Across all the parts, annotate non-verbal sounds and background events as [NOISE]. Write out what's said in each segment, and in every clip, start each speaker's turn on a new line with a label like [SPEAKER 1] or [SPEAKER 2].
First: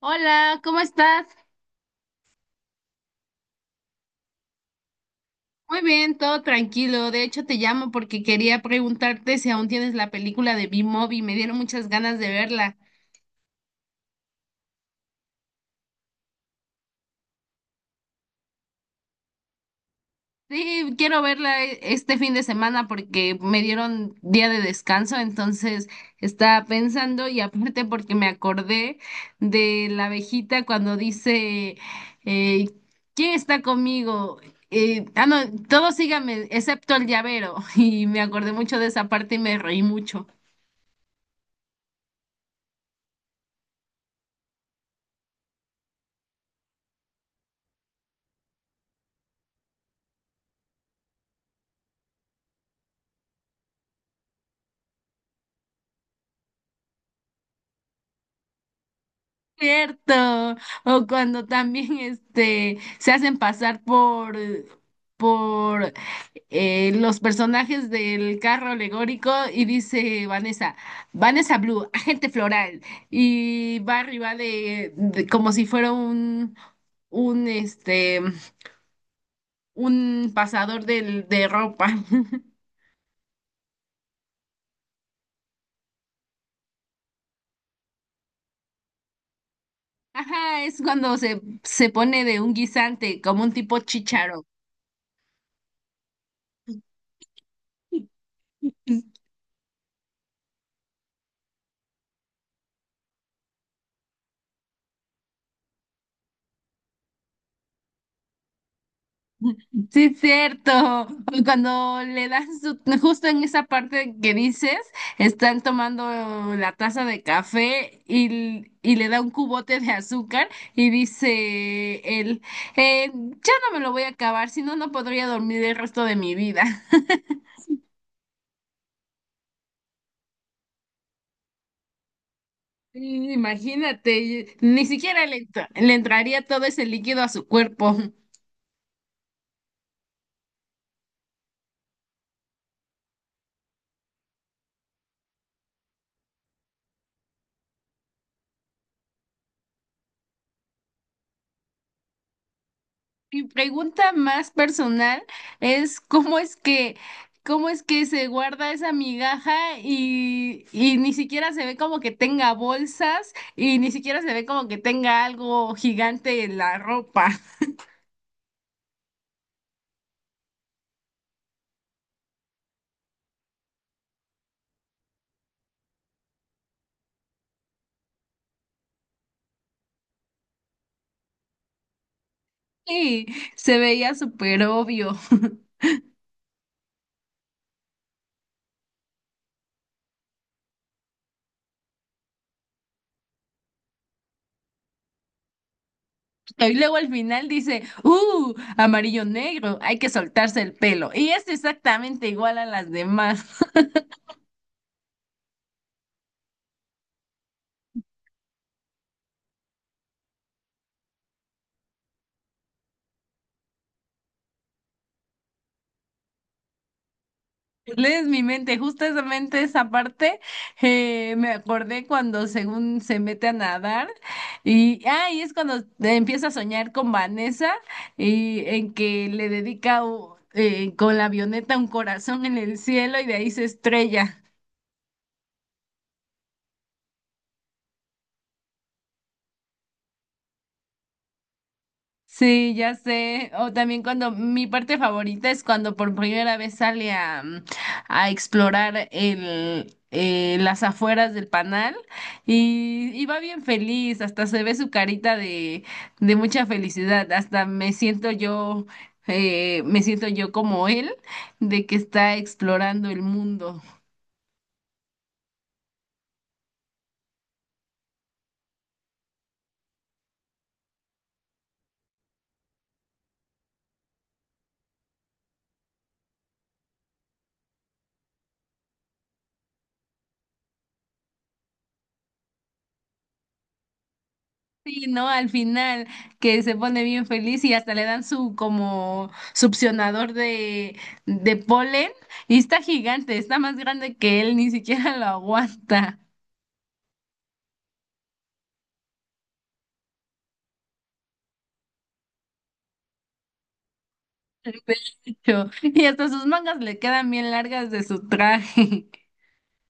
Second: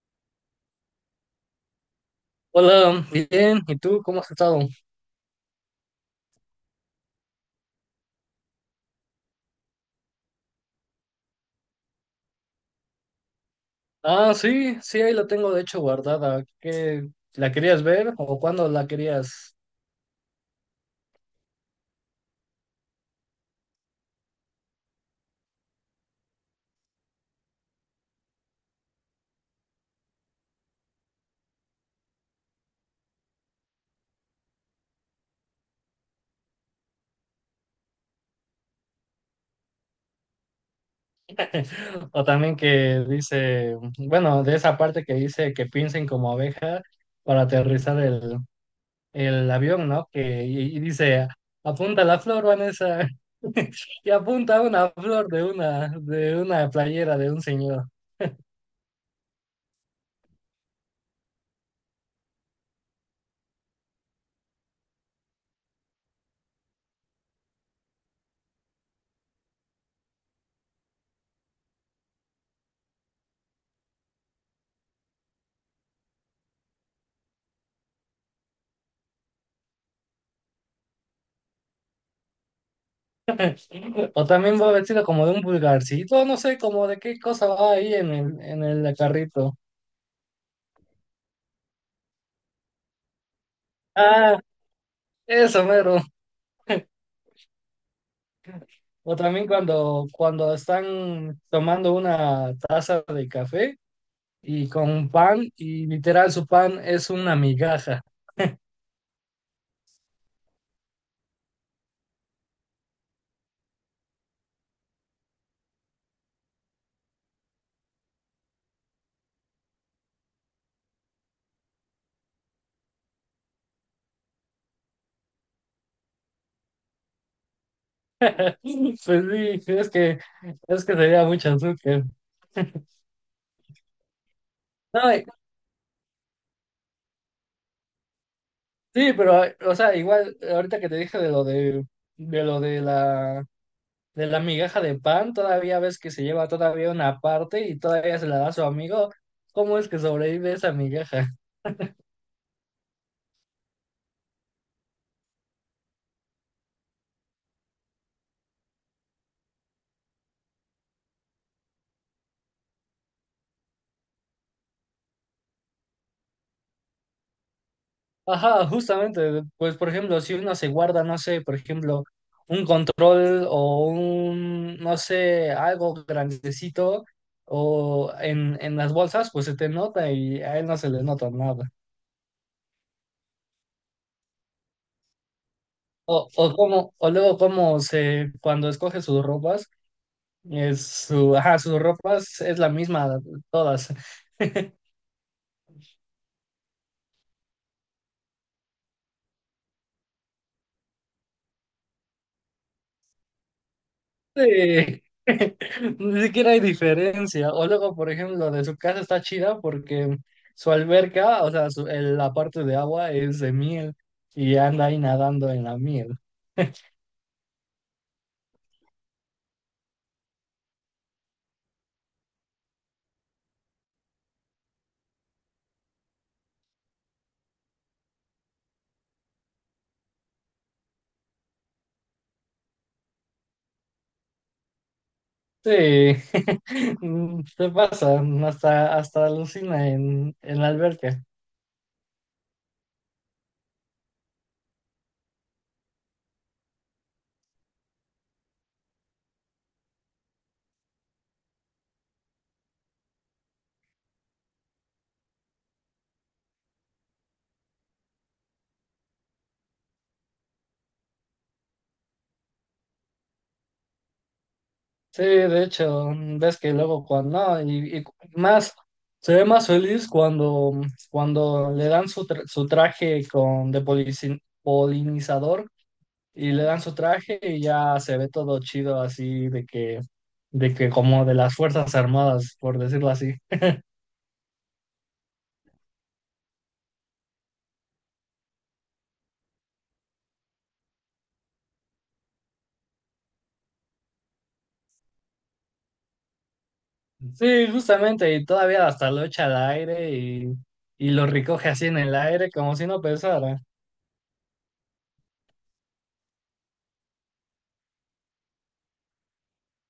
[SPEAKER 1] Hola, ¿cómo estás?
[SPEAKER 2] Hola, bien, ¿y tú cómo has estado?
[SPEAKER 1] Muy bien, todo tranquilo. De hecho, te llamo porque quería preguntarte si aún tienes la película de B-Movie. Me dieron muchas ganas de verla.
[SPEAKER 2] Ah, sí, sí, ahí la tengo de hecho guardada. ¿Qué, la querías ver o cuándo la querías?
[SPEAKER 1] Sí, quiero verla este fin de semana porque me dieron día de descanso, entonces estaba pensando y aparte porque me acordé de la abejita cuando dice, eh, ¿quién está conmigo? No, todos síganme, excepto el llavero. [LAUGHS] Y me acordé mucho de esa parte y me reí mucho.
[SPEAKER 2] [LAUGHS] O también que dice, bueno, de esa parte que dice que piensen como abeja para aterrizar el avión, ¿no? Que, y dice, apunta la flor, Vanessa, [LAUGHS] y apunta una flor de una playera de un señor.
[SPEAKER 1] Cierto, o cuando también este se hacen pasar por los personajes del carro alegórico y dice Vanessa, Vanessa Blue, agente floral, y va arriba como si fuera un un un pasador de ropa. [LAUGHS]
[SPEAKER 2] O también va vestido como de un vulgarcito, no sé, como de qué cosa va ahí en el carrito.
[SPEAKER 1] Ajá, es cuando se pone de un guisante, como un tipo
[SPEAKER 2] Ah,
[SPEAKER 1] chícharo.
[SPEAKER 2] eso, mero. O también cuando, cuando están tomando una taza de café y con un pan, y literal su pan es una migaja.
[SPEAKER 1] Sí, es cierto. Cuando le dan su, justo en esa parte que dices, están tomando la taza de café y le da un cubote de azúcar y dice él, ya no me lo voy a acabar, si no, no podría dormir el resto de mi vida." [LAUGHS]
[SPEAKER 2] [LAUGHS] Pues sí, es que sería mucho azúcar. [LAUGHS]
[SPEAKER 1] Y imagínate, ni
[SPEAKER 2] No,
[SPEAKER 1] siquiera
[SPEAKER 2] y-
[SPEAKER 1] le, le entraría todo ese líquido a su cuerpo.
[SPEAKER 2] sí, pero, o sea, igual, ahorita que te dije de lo de la migaja de pan, todavía ves que se lleva todavía una parte y todavía se la da a su amigo. ¿Cómo es que sobrevive esa migaja? [LAUGHS]
[SPEAKER 1] Mi pregunta más personal es cómo es que se guarda esa migaja y ni siquiera se ve como que tenga bolsas y ni siquiera se ve como que tenga algo gigante en la ropa. [LAUGHS]
[SPEAKER 2] Ajá, justamente, pues por ejemplo, si uno se guarda, no sé, por ejemplo, un control o un, no sé, algo grandecito o en las bolsas, pues se te nota y a él no se le nota nada.
[SPEAKER 1] Sí, se veía súper obvio. [LAUGHS]
[SPEAKER 2] O como, o luego cuando escoge sus ropas, es su, ajá, sus ropas es la misma todas. [LAUGHS]
[SPEAKER 1] Y luego al final dice, ¡uh! Amarillo negro, hay que soltarse el pelo. Y es exactamente igual a las demás.
[SPEAKER 2] Sí. [LAUGHS] Ni siquiera hay diferencia. O luego, por ejemplo, de su casa está chida porque su alberca, o sea, su- el- la parte de agua es de miel y anda ahí nadando en la miel.
[SPEAKER 1] Lees mi mente, justamente esa parte me acordé cuando según se mete a nadar y, ah, y es cuando te empieza a soñar con Vanessa y en que le dedica con la avioneta un corazón en el cielo y de ahí se estrella.
[SPEAKER 2] Sí, [LAUGHS] mm, se pasa, hasta, hasta alucina en la alberca.
[SPEAKER 1] Sí, ya sé. O también cuando mi parte favorita es cuando por primera vez sale a, a explorar el, las afueras del panal y va bien feliz, hasta se ve su carita de mucha felicidad, hasta me siento yo como él, de que está explorando el mundo.
[SPEAKER 2] Sí, de hecho, ves que luego cuando, no, y más, se ve más feliz cuando, cuando le dan su, tra- su traje con, de polici- polinizador y le dan su traje y ya se ve todo chido así de que como de las Fuerzas Armadas, por decirlo así.
[SPEAKER 1] Sí, ¿no? Al final, que se pone bien feliz y hasta le dan su como succionador de polen y está gigante, está más grande que él, ni siquiera lo aguanta.
[SPEAKER 2] Sí, justamente, y todavía hasta lo echa al aire y lo recoge así en el aire como si no pesara.
[SPEAKER 1] Pecho. Y hasta sus mangas le quedan bien largas de su traje. [LAUGHS]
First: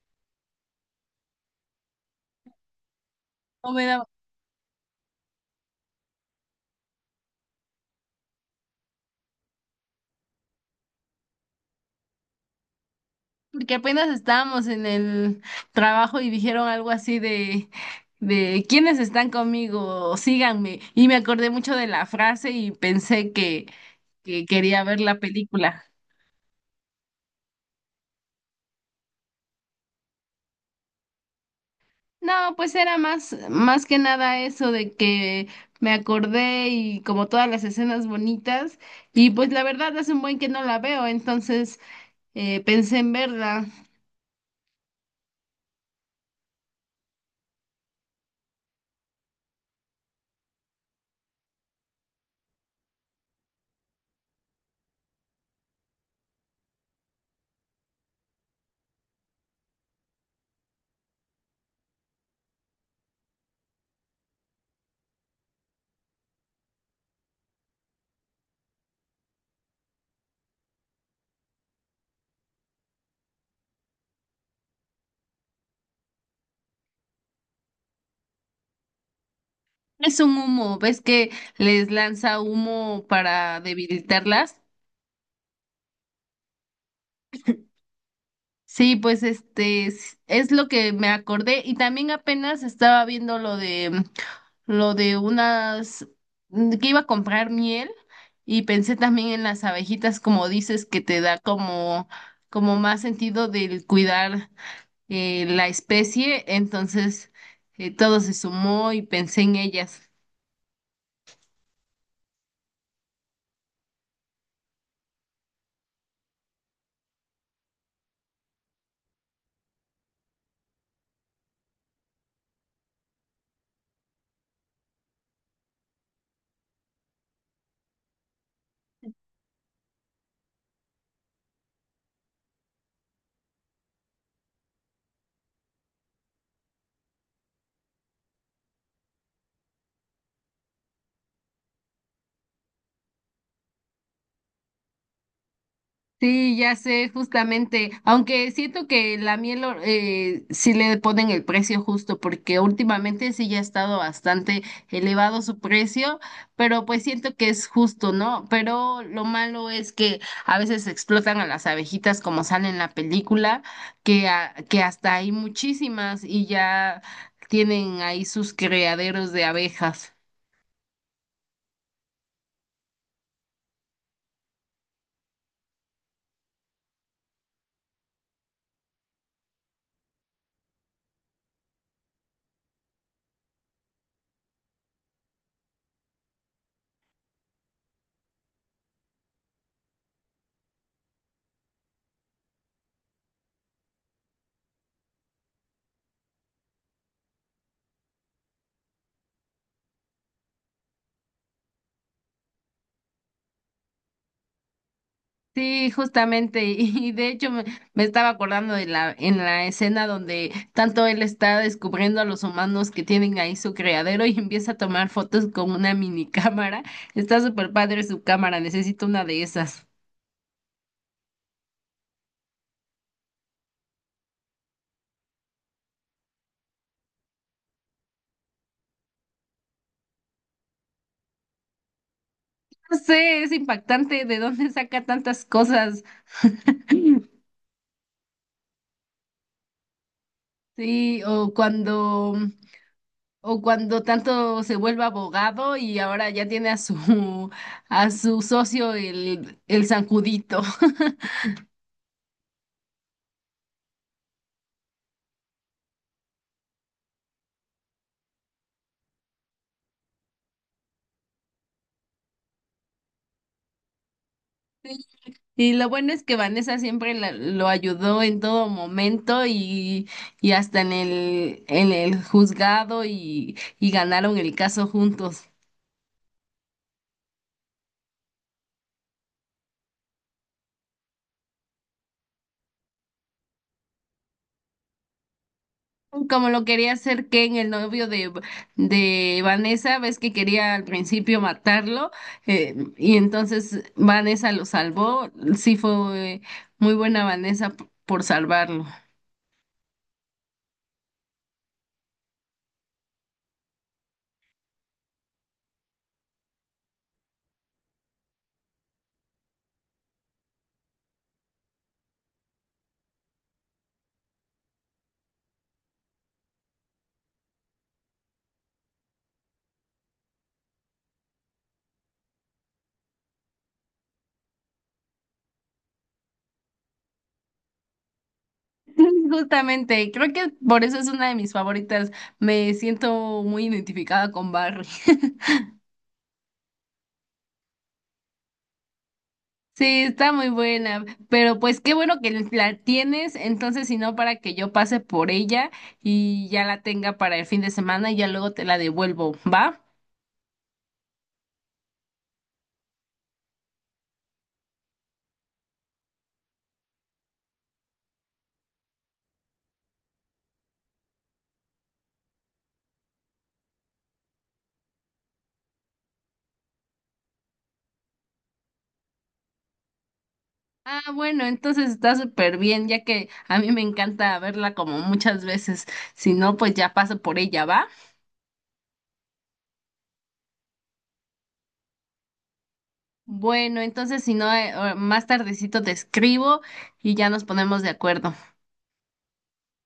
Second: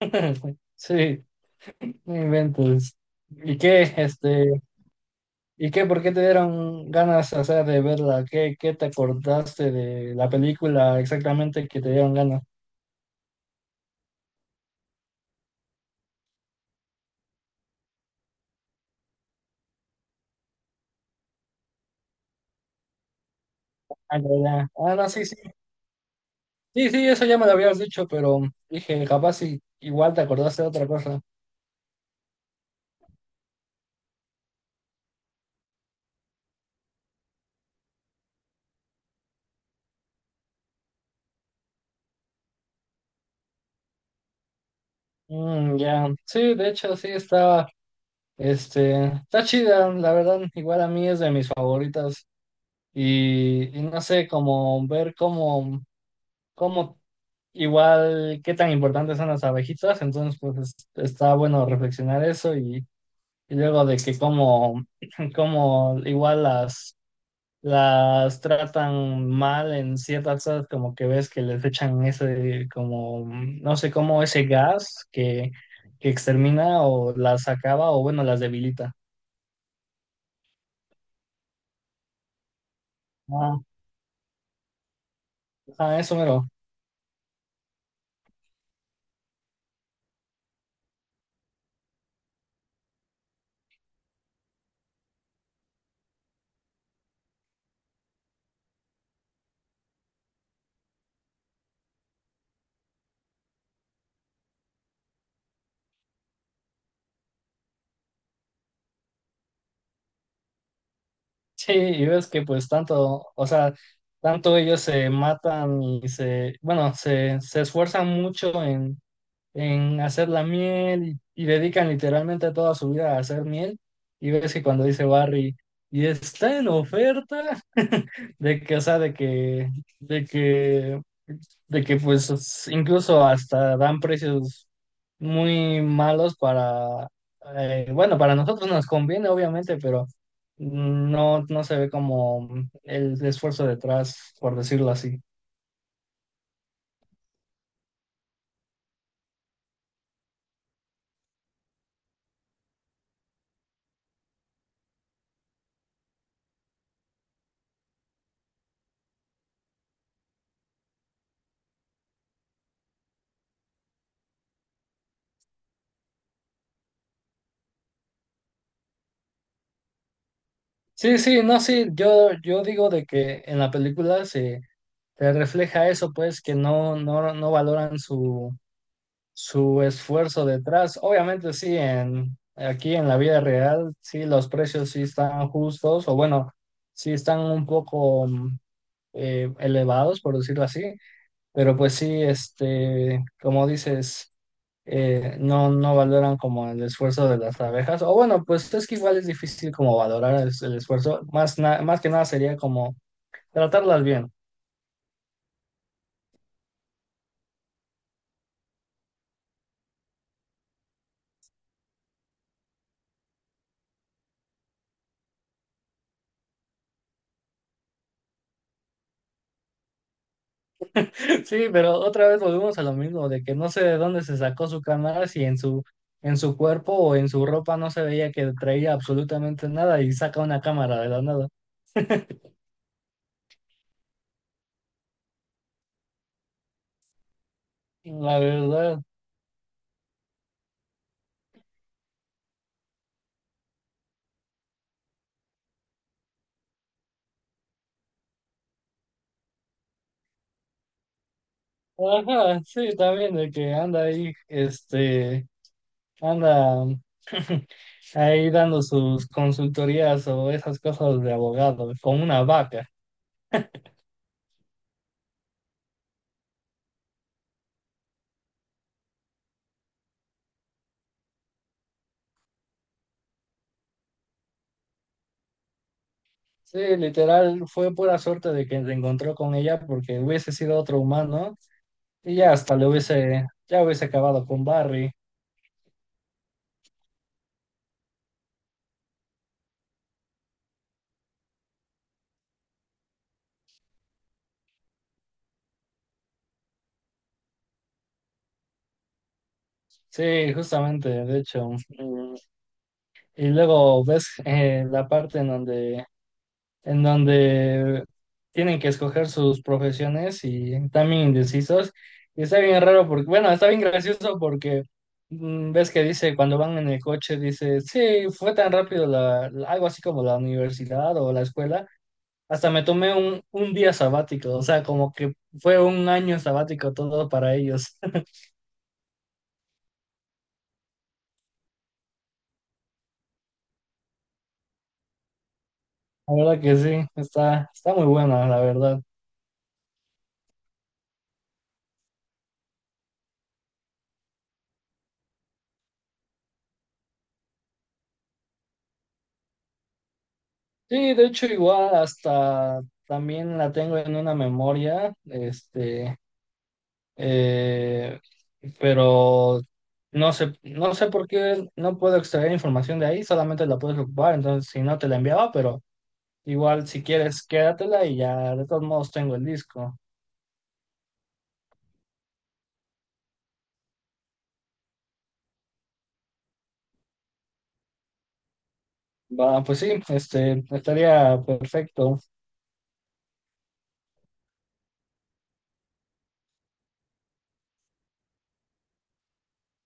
[SPEAKER 2] [LAUGHS] Sí, no inventes. ¿Y
[SPEAKER 1] No
[SPEAKER 2] qué,
[SPEAKER 1] me da-
[SPEAKER 2] este, y qué, por qué te dieron ganas, o sea, de verla? ¿Qué, qué te acordaste de la película exactamente que te dieron ganas?
[SPEAKER 1] Porque apenas estábamos en el trabajo y dijeron algo así de ¿quiénes están conmigo? Síganme. Y me acordé mucho de la frase y pensé
[SPEAKER 2] Ah, ya,
[SPEAKER 1] que
[SPEAKER 2] ya.
[SPEAKER 1] quería
[SPEAKER 2] Ah,
[SPEAKER 1] ver
[SPEAKER 2] no,
[SPEAKER 1] la
[SPEAKER 2] sí, sí,
[SPEAKER 1] película.
[SPEAKER 2] sí, sí, eso ya me lo habías dicho, pero dije, capaz y- igual te acordaste de otra cosa.
[SPEAKER 1] No, pues era más, más que nada eso de que me acordé y como todas las escenas bonitas, y pues la verdad hace un buen que no la veo, entonces pensé en verla.
[SPEAKER 2] Mm, ya, sí, de hecho, sí, está, este, está chida, la verdad, igual a mí es de mis favoritas. Y no sé, como ver cómo, cómo, igual, qué tan importantes son las abejitas, entonces, pues, es- está bueno reflexionar eso y luego de que cómo, [CLEARS THROAT] [LAUGHS] cómo igual las tratan mal en ciertas cosas, como que ves que les echan ese, como, no sé cómo, ese gas que extermina o las acaba o bueno, las debilita.
[SPEAKER 1] Es un humo, ¿ves que les lanza humo
[SPEAKER 2] Ah,
[SPEAKER 1] para debilitarlas?
[SPEAKER 2] ah, eso mero. [LAUGHS]
[SPEAKER 1] Sí, pues este es lo que me acordé y también apenas estaba viendo lo de lo de unas que iba a comprar miel y pensé también en las abejitas como dices que te da como como más sentido del cuidar la especie, entonces todo se sumó y pensé en ellas.
[SPEAKER 2] Sí, y ves que pues tanto, o sea, tanto ellos se matan y se, bueno, se esfuerzan mucho en hacer la miel y dedican literalmente toda su vida a hacer miel. Y ves que cuando dice Barry, y está en oferta, [LAUGHS] de que, o sea, de que, de que, de que pues es- incluso hasta dan precios muy malos para, bueno, para nosotros nos conviene, obviamente, pero no, no se ve como el esfuerzo detrás, por decirlo así.
[SPEAKER 1] Sí, ya sé, justamente, aunque siento que la miel sí le ponen el precio justo, porque últimamente sí ya ha estado bastante elevado su precio, pero pues siento que es justo, ¿no? Pero lo malo es que a veces explotan a las abejitas como sale en la película, que, que hasta hay muchísimas y ya tienen ahí sus criaderos de abejas.
[SPEAKER 2] Sí, sí, no, sí, yo digo de que en la película se te refleja eso, pues, que no, no valoran su, su esfuerzo detrás. Obviamente, sí, en, aquí en la vida real, sí, los precios sí están justos, o bueno, sí están un poco mm, elevados, por decirlo así, pero pues sí, este, como dices, no, no valoran como el esfuerzo de las abejas, o bueno, pues es que igual es difícil como valorar el esfuerzo, más, na- más que nada sería como tratarlas bien.
[SPEAKER 1] Sí, justamente, y de hecho me, me estaba acordando de la, en la escena donde tanto él está descubriendo a los humanos que tienen ahí su criadero y empieza a tomar fotos con una mini cámara. Está súper padre su cámara, necesito una de esas.
[SPEAKER 2] Sí, pero otra vez volvemos a lo mismo, de que no sé de dónde se sacó su cámara, si en su, en su cuerpo o en su ropa no se veía que traía absolutamente nada y saca una cámara de la nada.
[SPEAKER 1] No sé, es impactante de dónde saca tantas cosas. [LAUGHS]
[SPEAKER 2] La verdad.
[SPEAKER 1] Sí, o cuando tanto se vuelve abogado y ahora ya tiene a su socio el zancudito. [LAUGHS]
[SPEAKER 2] Ajá, sí, también de que anda ahí, este, anda [LAUGHS] ahí dando sus consultorías o esas cosas de abogado, con una vaca.
[SPEAKER 1] Y lo bueno es que Vanessa siempre lo ayudó en todo momento y hasta en el juzgado y ganaron el caso juntos.
[SPEAKER 2] Sí, literal, fue pura suerte de que se encontró con ella porque hubiese sido otro humano y ya hasta le hubiese, ya hubiese acabado con Barry.
[SPEAKER 1] Como lo quería hacer Ken, el novio de Vanessa, ves que quería al principio matarlo y entonces Vanessa lo salvó. Sí fue muy buena Vanessa por salvarlo.
[SPEAKER 2] Sí, justamente, de hecho. Mm, y luego ves, la parte en donde tienen que escoger sus profesiones y también indecisos. Y está bien raro porque, bueno, está bien gracioso porque mm, ves que dice, cuando van en el coche, dice, sí, fue tan rápido la, la- algo así como la universidad o la escuela. Hasta me tomé un día sabático, o sea, como que fue un año sabático todo para ellos.
[SPEAKER 1] [LAUGHS] Justamente, creo que por eso es una de mis favoritas. Me siento muy identificada con Barry. [LAUGHS]
[SPEAKER 2] La verdad que sí, está, está muy buena, la verdad.
[SPEAKER 1] Sí, está muy buena, pero pues qué bueno que la tienes, entonces si no para que yo pase por ella y ya la tenga para el fin de semana y ya luego te la devuelvo, ¿va?
[SPEAKER 2] Sí, de hecho, igual hasta también la tengo en una memoria, este, eh, pero no sé, no sé por qué no puedo extraer información de ahí, solamente la puedes ocupar, entonces si no te la enviaba, pero igual si quieres, quédatela y ya de todos modos tengo el disco.
[SPEAKER 1] Ah, bueno, entonces está súper bien, ya que a mí me encanta verla como muchas veces, si no pues ya paso por ella, ¿va?
[SPEAKER 2] Va, pues sí, este, estaría perfecto.
[SPEAKER 1] Bueno, entonces si no más tardecito te escribo y ya nos ponemos de acuerdo.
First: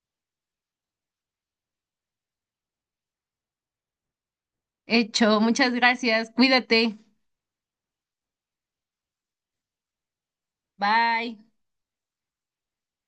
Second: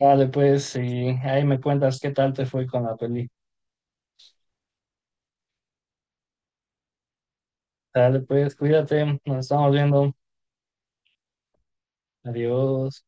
[SPEAKER 2] Vale, pues, y ahí me cuentas qué tal te fue con la peli.
[SPEAKER 1] Hecho, muchas gracias, cuídate,
[SPEAKER 2] Dale, pues, cuídate, nos estamos viendo.
[SPEAKER 1] bye.
[SPEAKER 2] Adiós.